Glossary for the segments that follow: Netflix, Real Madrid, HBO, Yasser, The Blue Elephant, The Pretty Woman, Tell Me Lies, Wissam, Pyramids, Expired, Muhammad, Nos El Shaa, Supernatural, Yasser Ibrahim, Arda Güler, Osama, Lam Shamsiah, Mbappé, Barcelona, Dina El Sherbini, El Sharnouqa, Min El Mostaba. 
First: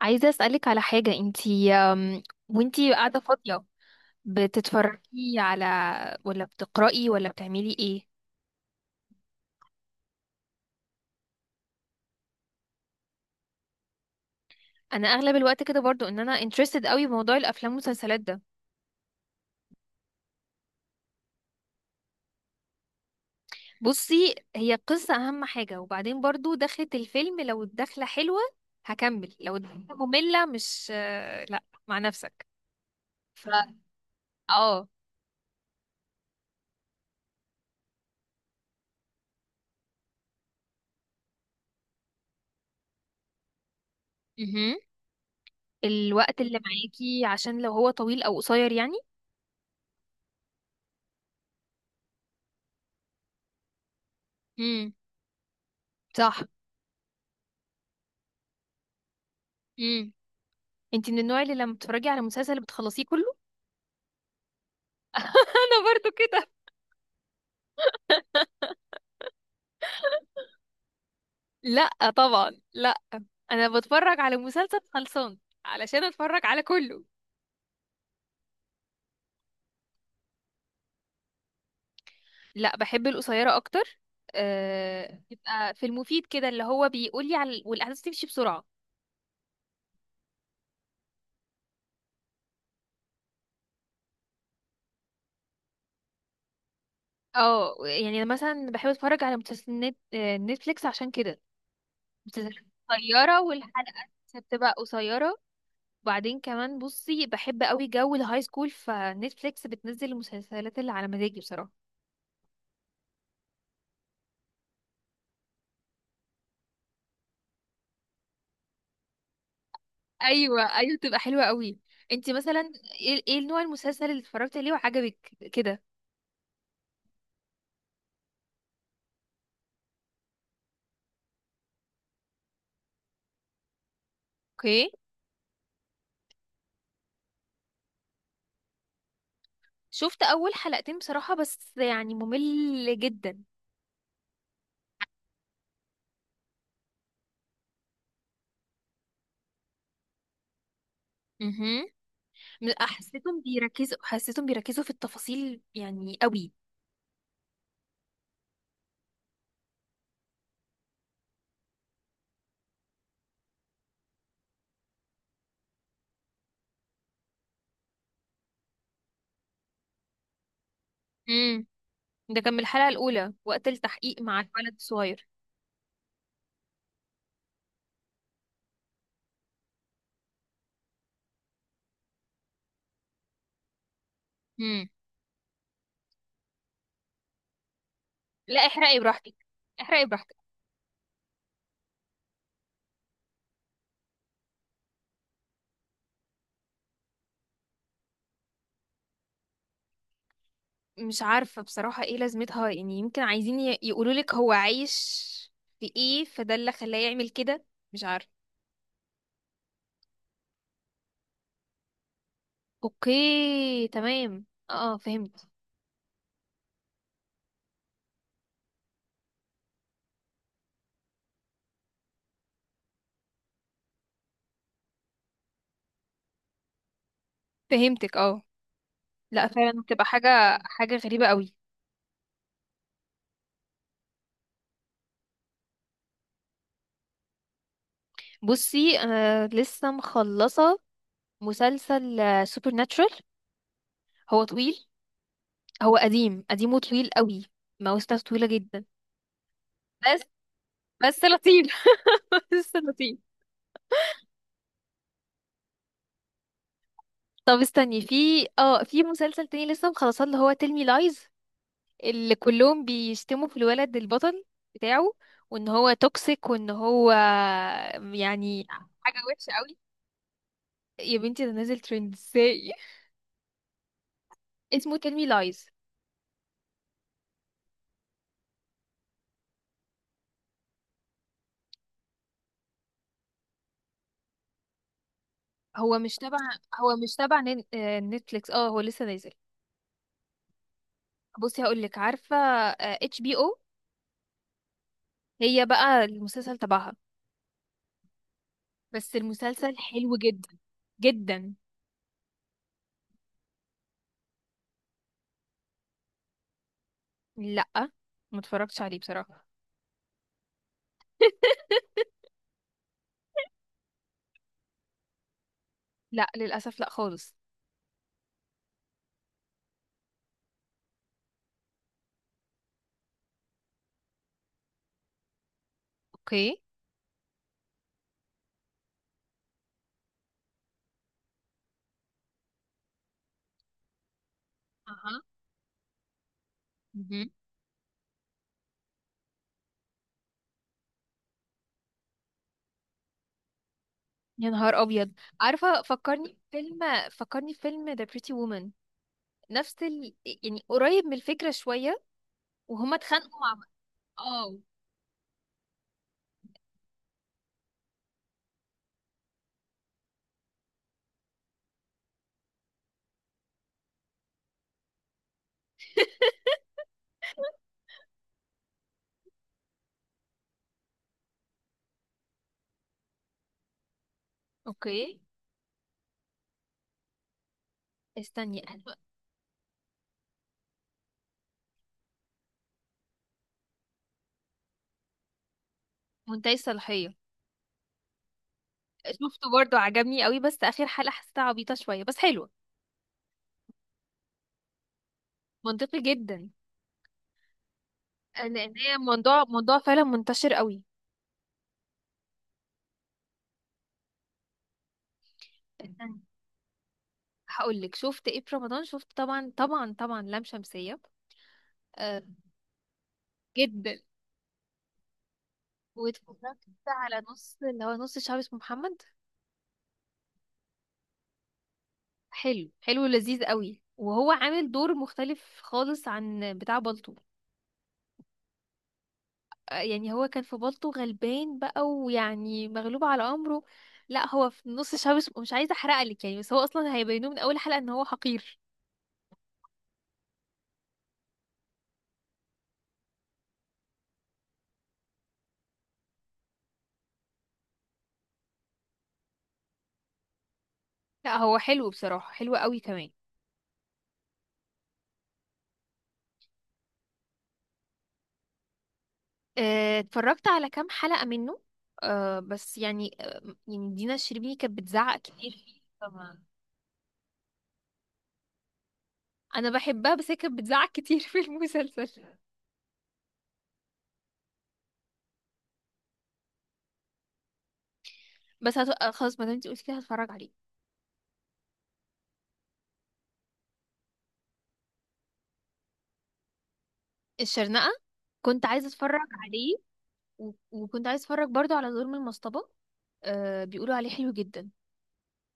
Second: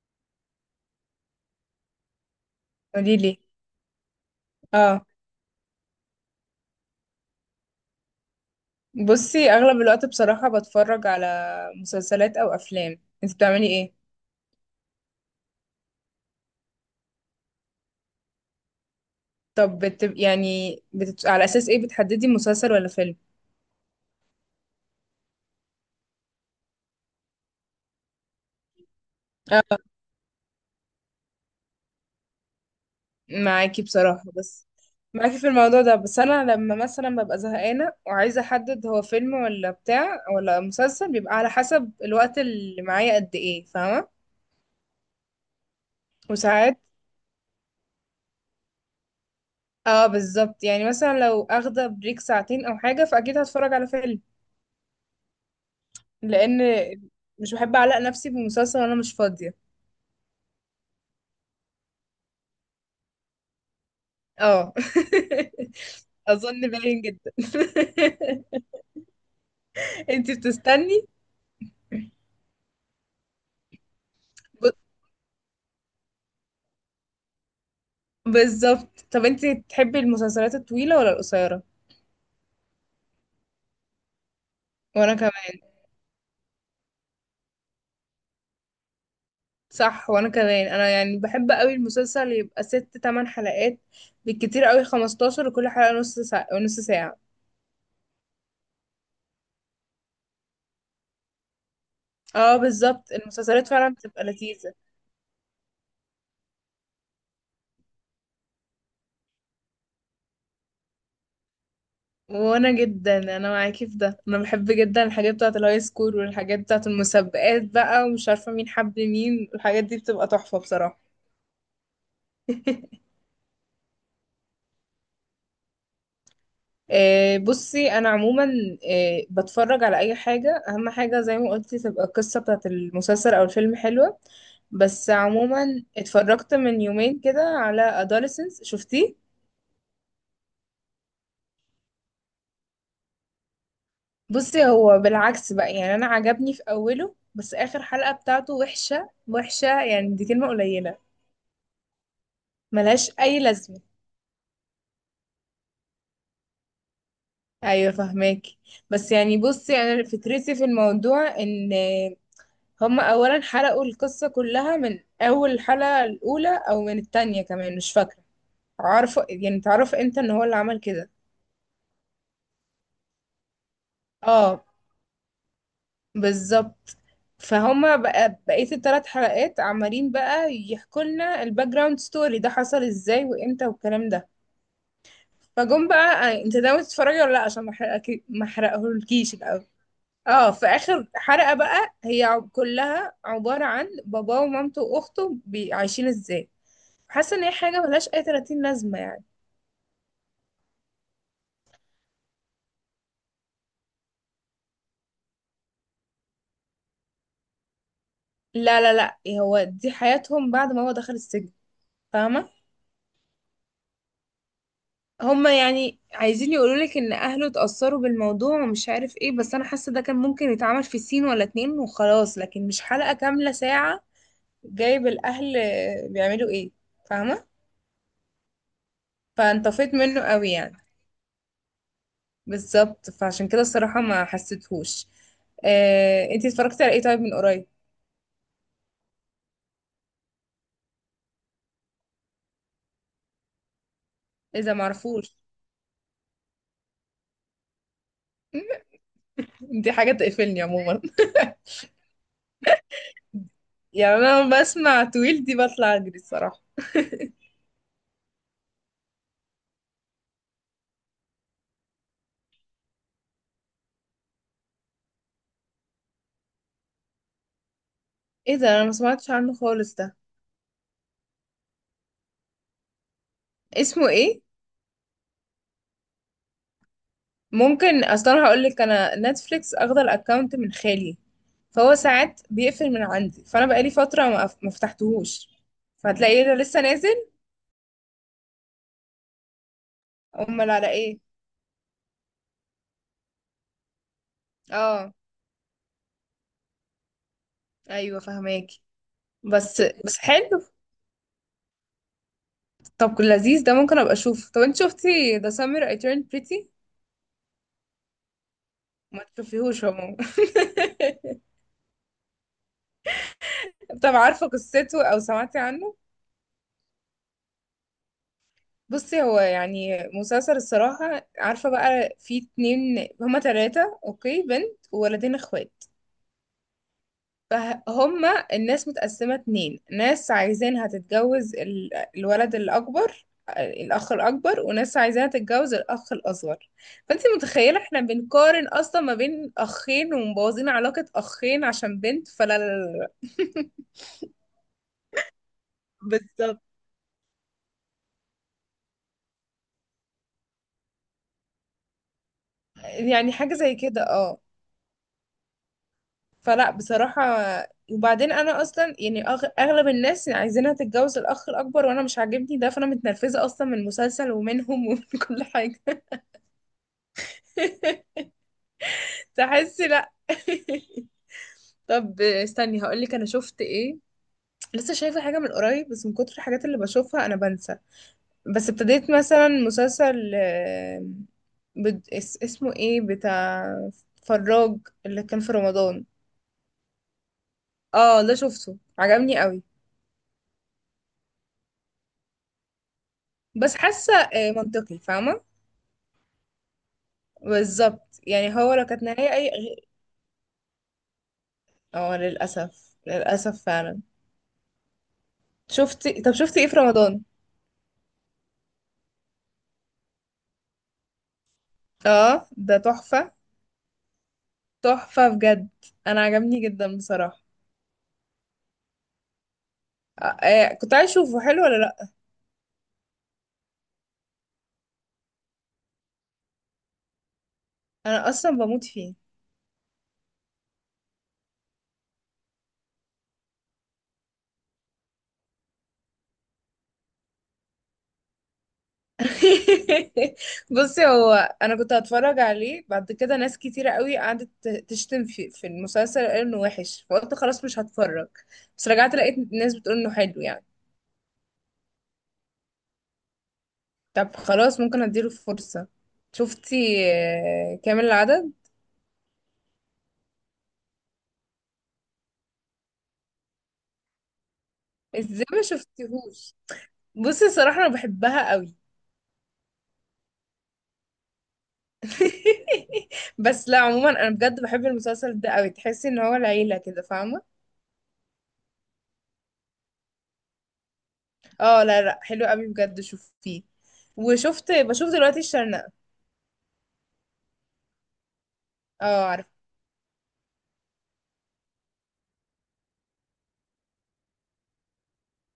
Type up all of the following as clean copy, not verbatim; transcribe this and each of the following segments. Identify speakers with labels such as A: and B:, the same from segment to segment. A: عايزة أسألك على حاجة، انتي وانتي
B: قولي
A: قاعدة
B: لي.
A: فاضية
B: اه،
A: بتتفرجي على، ولا بتقرأي، ولا بتعملي ايه؟
B: بصي اغلب الوقت بصراحة بتفرج على مسلسلات او افلام، انت بتعملي ايه؟
A: انا اغلب الوقت كده برضو ان انا interested قوي بموضوع الافلام والمسلسلات ده.
B: طب على اساس ايه بتحددي مسلسل ولا فيلم؟
A: بصي، هي قصة اهم حاجة، وبعدين برضو دخلة الفيلم، لو الدخلة حلوة هكمل، لو
B: اه،
A: الدخلة مملة مش آه، لا مع نفسك. ف
B: معاكي بصراحة، بس
A: اه.
B: معاكي في الموضوع ده، بس انا لما مثلا ببقى زهقانة وعايزة احدد هو فيلم ولا بتاع ولا مسلسل، بيبقى على حسب الوقت اللي معايا قد ايه، فاهمة؟
A: مهم. الوقت اللي
B: وساعات
A: معاكي، عشان لو هو طويل او قصير يعني.
B: اه بالظبط، يعني مثلا لو اخدة بريك ساعتين او حاجة، فاكيد هتفرج على فيلم،
A: امم صح.
B: لان مش بحب اعلق نفسي بمسلسل وانا مش فاضيه.
A: انتي من النوع اللي لما بتتفرجي على مسلسل بتخلصيه كله؟
B: اه،
A: انا برضو كده.
B: اظن باين جدا. انتي بتستني؟
A: لا طبعا، لا. انا بتفرج على
B: ب...
A: مسلسل خلصان علشان اتفرج على كله.
B: بالظبط. طب انتي تحبي المسلسلات الطويله ولا القصيره؟
A: لا، بحب القصيره اكتر.
B: وانا كمان،
A: يبقى في المفيد كده، اللي هو بيقول لي على والاحداث تمشي بسرعه.
B: صح، وانا كمان انا يعني بحب قوي المسلسل يبقى ست تمن حلقات، بالكتير قوي 15، وكل حلقه نص ساعه نص ساعه.
A: اه، يعني انا مثلا بحب اتفرج على مسلسلات نت... آه، نتفليكس عشان كده. مسلسلات
B: اه بالظبط،
A: قصيره
B: المسلسلات فعلا
A: والحلقه
B: بتبقى
A: بتبقى
B: لذيذه.
A: قصيره. وبعدين كمان بصي، بحب قوي جو الهاي سكول، فنتفليكس بتنزل المسلسلات اللي على مزاجي بصراحه.
B: وانا جدا، انا معاكي في ده، انا بحب جدا الحاجات بتاعه الهاي سكول، والحاجات بتاعه المسابقات بقى ومش عارفه مين حب مين، الحاجات دي بتبقى تحفه
A: ايوه ايوه،
B: بصراحه.
A: بتبقى حلوه قوي. انت مثلا ايه ايه نوع المسلسل اللي اتفرجت عليه وعجبك كده؟
B: بصي انا عموما بتفرج على اي حاجه، اهم حاجه زي ما قلتي تبقى القصه بتاعه المسلسل او الفيلم حلوه.
A: اوكي.
B: بس عموما اتفرجت من يومين كده على adolescence، شفتيه؟
A: شفت اول حلقتين بصراحه، بس يعني ممل جدا.
B: بصي هو بالعكس بقى، يعني انا عجبني في اوله، بس اخر حلقة بتاعته وحشة وحشة، يعني دي كلمة قليلة.
A: امم
B: ملهاش اي
A: حسيتهم
B: لازمة.
A: بيركزوا حسيتهم بيركزوا في التفاصيل يعني قوي.
B: ايوه فهماكي. بس يعني بصي، انا فكرتي في الموضوع ان هم اولا حرقوا القصه كلها من اول الحلقه الاولى او من التانية، كمان مش فاكره. عارفه يعني تعرف امتى ان هو اللي عمل كده.
A: امم. ده كان من الحلقه الاولى وقت التحقيق مع
B: اه
A: الولد الصغير.
B: بالظبط. فهم بقى بقيه الثلاث حلقات عمالين بقى يحكوا لنا الباك جراوند ستوري، ده حصل ازاي وامتى والكلام ده.
A: امم.
B: فجم بقى، انت ناوي تتفرجي ولا لا؟ عشان ما احرقك، ما
A: لا، احرقي براحتك،
B: احرقهولكيش.
A: احرقي براحتك.
B: اه، في اخر حلقة بقى هي كلها عبارة عن باباه ومامته واخته عايشين ازاي. حاسة ان هي حاجة ملهاش اي 30 لازمة يعني.
A: مش عارفه بصراحه ايه لازمتها، يعني يمكن عايزين يقولوا لك هو عايش في ايه، فده اللي خلاه يعمل كده. مش عارفه.
B: لا لا لا، هو دي حياتهم بعد ما هو دخل السجن، فاهمة؟
A: اوكي تمام، اه فهمت.
B: هما يعني عايزين يقولولك ان اهله اتأثروا بالموضوع ومش عارف ايه، بس انا حاسة ده كان ممكن يتعمل في سين ولا اتنين وخلاص، لكن مش حلقة كاملة ساعة جايب الاهل بيعملوا ايه، فاهمة؟
A: فهمتك اه. لا فعلا
B: فانطفيت
A: بتبقى
B: منه قوي
A: حاجة
B: يعني.
A: حاجة غريبة قوي.
B: بالظبط، فعشان كده الصراحة ما حسيتهوش. انتي اتفرجتي على ايه طيب من قريب؟
A: بصي، انا لسه مخلصة مسلسل سوبر ناتشورال. هو
B: اذا
A: طويل.
B: معرفوش.
A: هو قديم قديم وطويل قوي. مواسمه طويلة جدا.
B: دي حاجة
A: بس
B: تقفلني عموما.
A: بس لطيف. بس لطيف.
B: يعني انا لما بسمع طويل دي بطلع اجري الصراحة.
A: طب استني، في اه في مسلسل تاني لسه مخلصاه، اللي هو تيل مي لايز. اللي كلهم بيشتموا في الولد البطل بتاعه، وان هو توكسيك، وان هو
B: ايه
A: يعني
B: ده؟ انا ما
A: حاجة
B: سمعتش
A: وحشة
B: عنه
A: قوي.
B: خالص ده،
A: يا بنتي، ده نازل ترند ازاي!
B: اسمه ايه؟
A: اسمه تيل مي لايز.
B: ممكن اصلا هقول لك، انا نتفليكس اخد الاكونت من خالي، فهو ساعات بيقفل من عندي، فانا بقالي فترة ما فتحتهوش،
A: هو مش تبع.
B: فهتلاقيه ده لسه
A: هو مش
B: نازل.
A: تبع نتفليكس. اه هو لسه نازل.
B: امال على ايه؟
A: بصي هقول لك، عارفه؟ اتش بي او.
B: اه،
A: هي بقى المسلسل تبعها.
B: ايوه فهماكي.
A: بس المسلسل
B: بس
A: حلو
B: بس
A: جدا
B: حلو.
A: جدا.
B: طب لذيذ، ده ممكن ابقى اشوف. طب انت شفتي The Summer I Turned Pretty؟
A: لا، ما اتفرجتش عليه
B: ما
A: بصراحه.
B: تشوفيهوش عموما. طب عارفه قصته او سمعتي عنه؟
A: لا للاسف، لا خالص.
B: بصي هو يعني مسلسل الصراحه، عارفه بقى في اتنين، هما تلاتة، اوكي، بنت وولدين اخوات،
A: اوكي.
B: فهما الناس متقسمة اتنين، ناس عايزينها تتجوز الولد الأكبر، الأخ الأكبر، وناس
A: اها.
B: عايزاها تتجوز الأخ الأصغر. فأنت
A: مهم.
B: متخيلة احنا بنقارن أصلا ما بين أخين ومبوظين علاقة أخين عشان بنت؟ فلا لا لا لا.
A: يا نهار ابيض، عارفه فكرني
B: بالظبط،
A: فيلم؟ فكرني فيلم ذا بريتي وومن. نفس يعني قريب من الفكره شويه. وهما
B: يعني
A: اتخانقوا مع
B: حاجة
A: بعض.
B: زي كده اه.
A: اه.
B: فلا بصراحة، وبعدين أنا أصلا يعني أغلب الناس عايزينها تتجوز الأخ الأكبر، وأنا مش عاجبني ده، فأنا متنرفزة أصلا من المسلسل ومنهم ومن كل حاجة. تحسي لا. طب استني هقول لك انا شفت ايه. لسه
A: اوكي.
B: شايفه حاجه من قريب، بس من كتر الحاجات اللي بشوفها انا بنسى.
A: استني
B: بس
A: أنا-
B: ابتديت مثلا مسلسل، اسمه ايه، بتاع فراج، اللي كان في رمضان.
A: منتهي الصلاحية.
B: اه ده شفته عجبني
A: شفته
B: قوي.
A: برضو عجبني قوي، بس اخر حلقة حسيتها عبيطة شوية، بس حلوة.
B: بس حاسه منطقي، فاهمه؟
A: منطقي جدا.
B: بالظبط، يعني
A: لان
B: هو لو
A: هي
B: كانت نهايه
A: موضوع
B: اي
A: موضوع
B: غير-.
A: فعلا منتشر قوي.
B: اه للاسف، للاسف فعلا.
A: استني
B: شفتي؟ طب شفتي ايه في رمضان؟
A: هقول لك. شفت ايه في رمضان؟ شفت طبعا طبعا طبعا لام شمسية. آه.
B: اه ده تحفه،
A: جدا.
B: تحفة بجد. انا عجبني
A: واتفرجت
B: جدا
A: على
B: بصراحة.
A: نص، اللي هو نص الشعب اسمه محمد.
B: كنت عايز اشوفه، حلو ولا لا؟
A: حلو حلو لذيذ قوي، وهو عامل دور مختلف خالص عن بتاع بالطو.
B: انا اصلا بموت فيه.
A: يعني هو كان في بالطو غلبان بقى، ويعني مغلوب على امره. لا، هو في نص الشعب مش عايزه احرقلك يعني، بس هو اصلا هيبينوه من اول حلقه ان هو حقير.
B: بصي هو، انا كنت هتفرج عليه بعد كده، ناس كتيرة قوي قعدت تشتم في المسلسل، قال انه وحش، فقلت خلاص مش هتفرج. بس رجعت لقيت ناس بتقول انه حلو يعني.
A: لا، هو حلو بصراحه، حلو قوي كمان.
B: طب خلاص ممكن اديله فرصة. شفتي كامل العدد؟
A: اتفرجت على كام حلقه منه. أه بس يعني آه، يعني دينا الشربيني كانت بتزعق
B: ازاي
A: كتير
B: ما
A: فيه
B: شفتيهوش؟ بصي الصراحة انا بحبها قوي.
A: انا بحبها، بس هي كانت بتزعق كتير في المسلسل.
B: بس لا عموما انا بجد بحب المسلسل ده قوي، تحسي ان هو العيله كده، فاهمه؟
A: بس هت... آه، خلاص ما دام انت قلتي كده هتفرج عليه.
B: اه لا لا، حلو قوي بجد، شوفيه. وشفت بشوف دلوقتي الشرنقه.
A: الشرنقه. كنت عايزه اتفرج
B: اه عارف.
A: عليه. وكنت عايز اتفرج برضو على دور من المصطبة. آه، بيقولوا عليه حلو جدا.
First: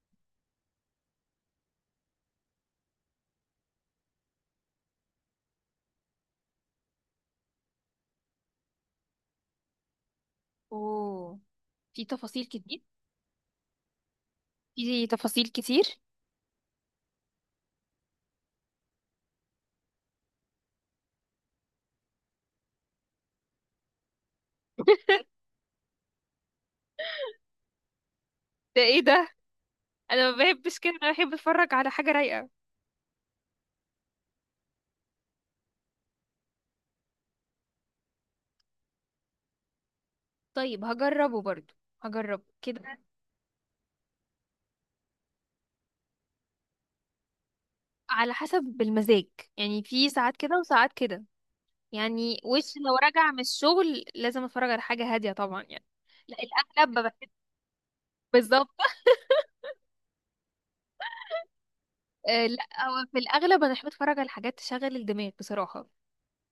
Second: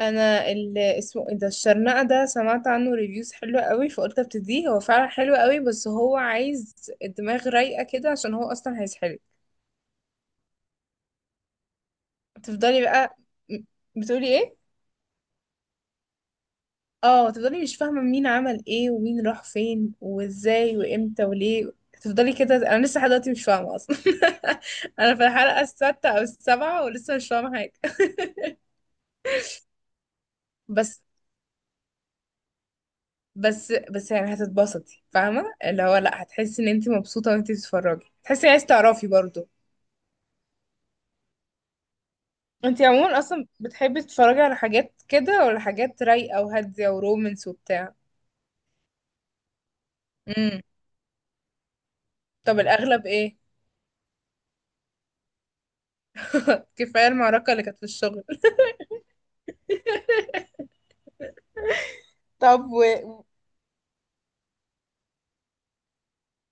B: انا ال- اسمه ايه ده الشرنقه ده سمعت عنه ريفيوز حلوه قوي، فقلت ابتديه، هو فعلا حلو قوي، بس هو عايز الدماغ رايقه كده، عشان هو اصلا هيسحلك.
A: اوه. في تفاصيل كتير.
B: تفضلي بقى. م- بتقولي ايه؟
A: في تفاصيل كتير.
B: اه تفضلي، مش فاهمة مين عمل ايه ومين راح فين وازاي وامتى وليه. تفضلي كده، انا لسه لحد دلوقتي مش فاهمة اصلا. انا في الحلقة السادسة او السابعة ولسه مش فاهمة حاجة.
A: ده ايه ده، انا ما بحبش كده،
B: بس
A: انا بحب اتفرج على حاجه رايقه.
B: بس يعني هتتبسطي، فاهمة اللي هو لا، هتحسي ان انت مبسوطة وانت بتتفرجي، تحسي عايز تعرفي برضو.
A: طيب هجربه برضو، هجربه
B: انت
A: كده.
B: عموما اصلا بتحبي تتفرجي على حاجات كده ولا حاجات رايقة وهادية ورومانس وبتاع؟
A: على حسب المزاج، يعني في ساعات كده
B: امم.
A: وساعات كده. يعني
B: طب
A: وش لو
B: الاغلب
A: راجع
B: ايه؟
A: من الشغل لازم اتفرج على حاجة هادية طبعا يعني. لا، الأغلب
B: كفاية
A: بحب.
B: المعركة اللي كانت في الشغل.
A: بالظبط. آه لا،
B: طب
A: هو في الأغلب أنا بحب أتفرج على حاجات تشغل الدماغ بصراحة.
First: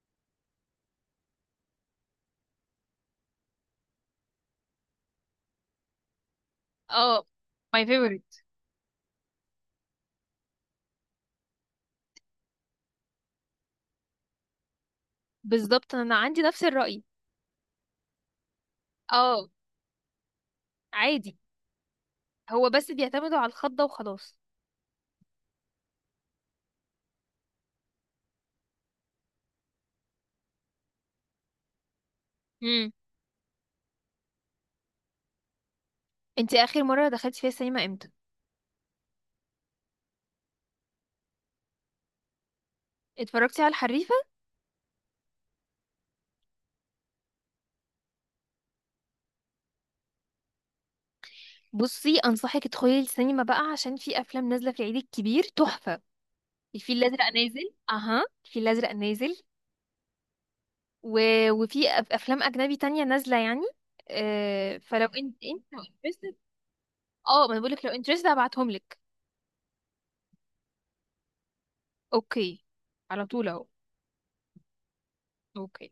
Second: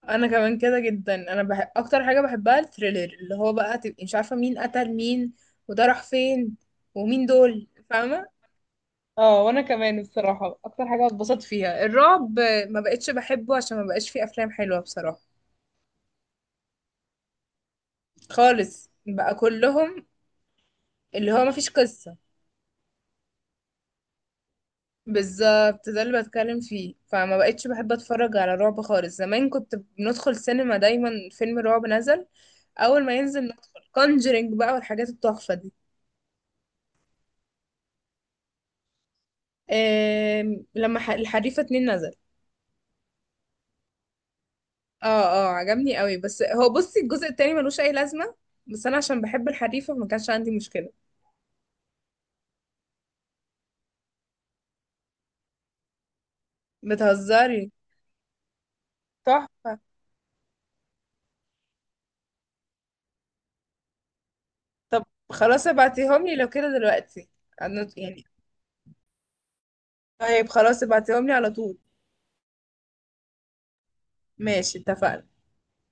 B: انا كمان كده جدا، انا بحب اكتر حاجه بحبها الثريلر، اللي هو بقى تبقي مش عارفه مين قتل مين، وده راح فين،
A: اه،
B: ومين دول،
A: my
B: فاهمه؟
A: favorite.
B: اه، وانا كمان الصراحه اكتر حاجه اتبسطت فيها الرعب، ما بقتش بحبه عشان ما بقاش فيه افلام حلوه بصراحه،
A: بالظبط، انا عندي نفس الرأي.
B: خالص بقى
A: اه.
B: كلهم، اللي
A: عادي.
B: هو ما فيش قصه.
A: هو بس بيعتمدوا على الخضة وخلاص.
B: بالظبط ده اللي بتكلم فيه، فما بقتش بحب اتفرج على رعب خالص. زمان كنت بندخل سينما دايما، فيلم رعب نزل
A: امم.
B: اول ما ينزل ندخل، كونجرينج بقى والحاجات التحفه دي.
A: انتي اخر مرة دخلتي فيها السينما امتى؟
B: لما الحريفة اتنين نزل.
A: اتفرجتي على الحريفة؟
B: اه اه عجبني قوي، بس هو بصي الجزء التاني ملوش اي لازمة، بس انا عشان بحب الحريفة ما كانش عندي مشكلة.
A: بصي انصحك تدخلي السينما بقى، عشان في افلام نازلة في العيد الكبير تحفة. الفيل الازرق
B: بتهزري؟
A: نازل. اها، الفيل الازرق نازل.
B: تحفة.
A: و... وفي افلام اجنبي تانية نازلة يعني.
B: طب
A: فلو انت
B: خلاص
A: لو
B: ابعتيهم
A: interested.
B: لي لو كده دلوقتي.
A: اه ما انا بقولك لو
B: يعني
A: interested هبعتهم لك.
B: طيب خلاص، ابعتيهم لي على طول.
A: اوكي. على طول اهو.
B: ماشي، اتفقنا.
A: اوكي.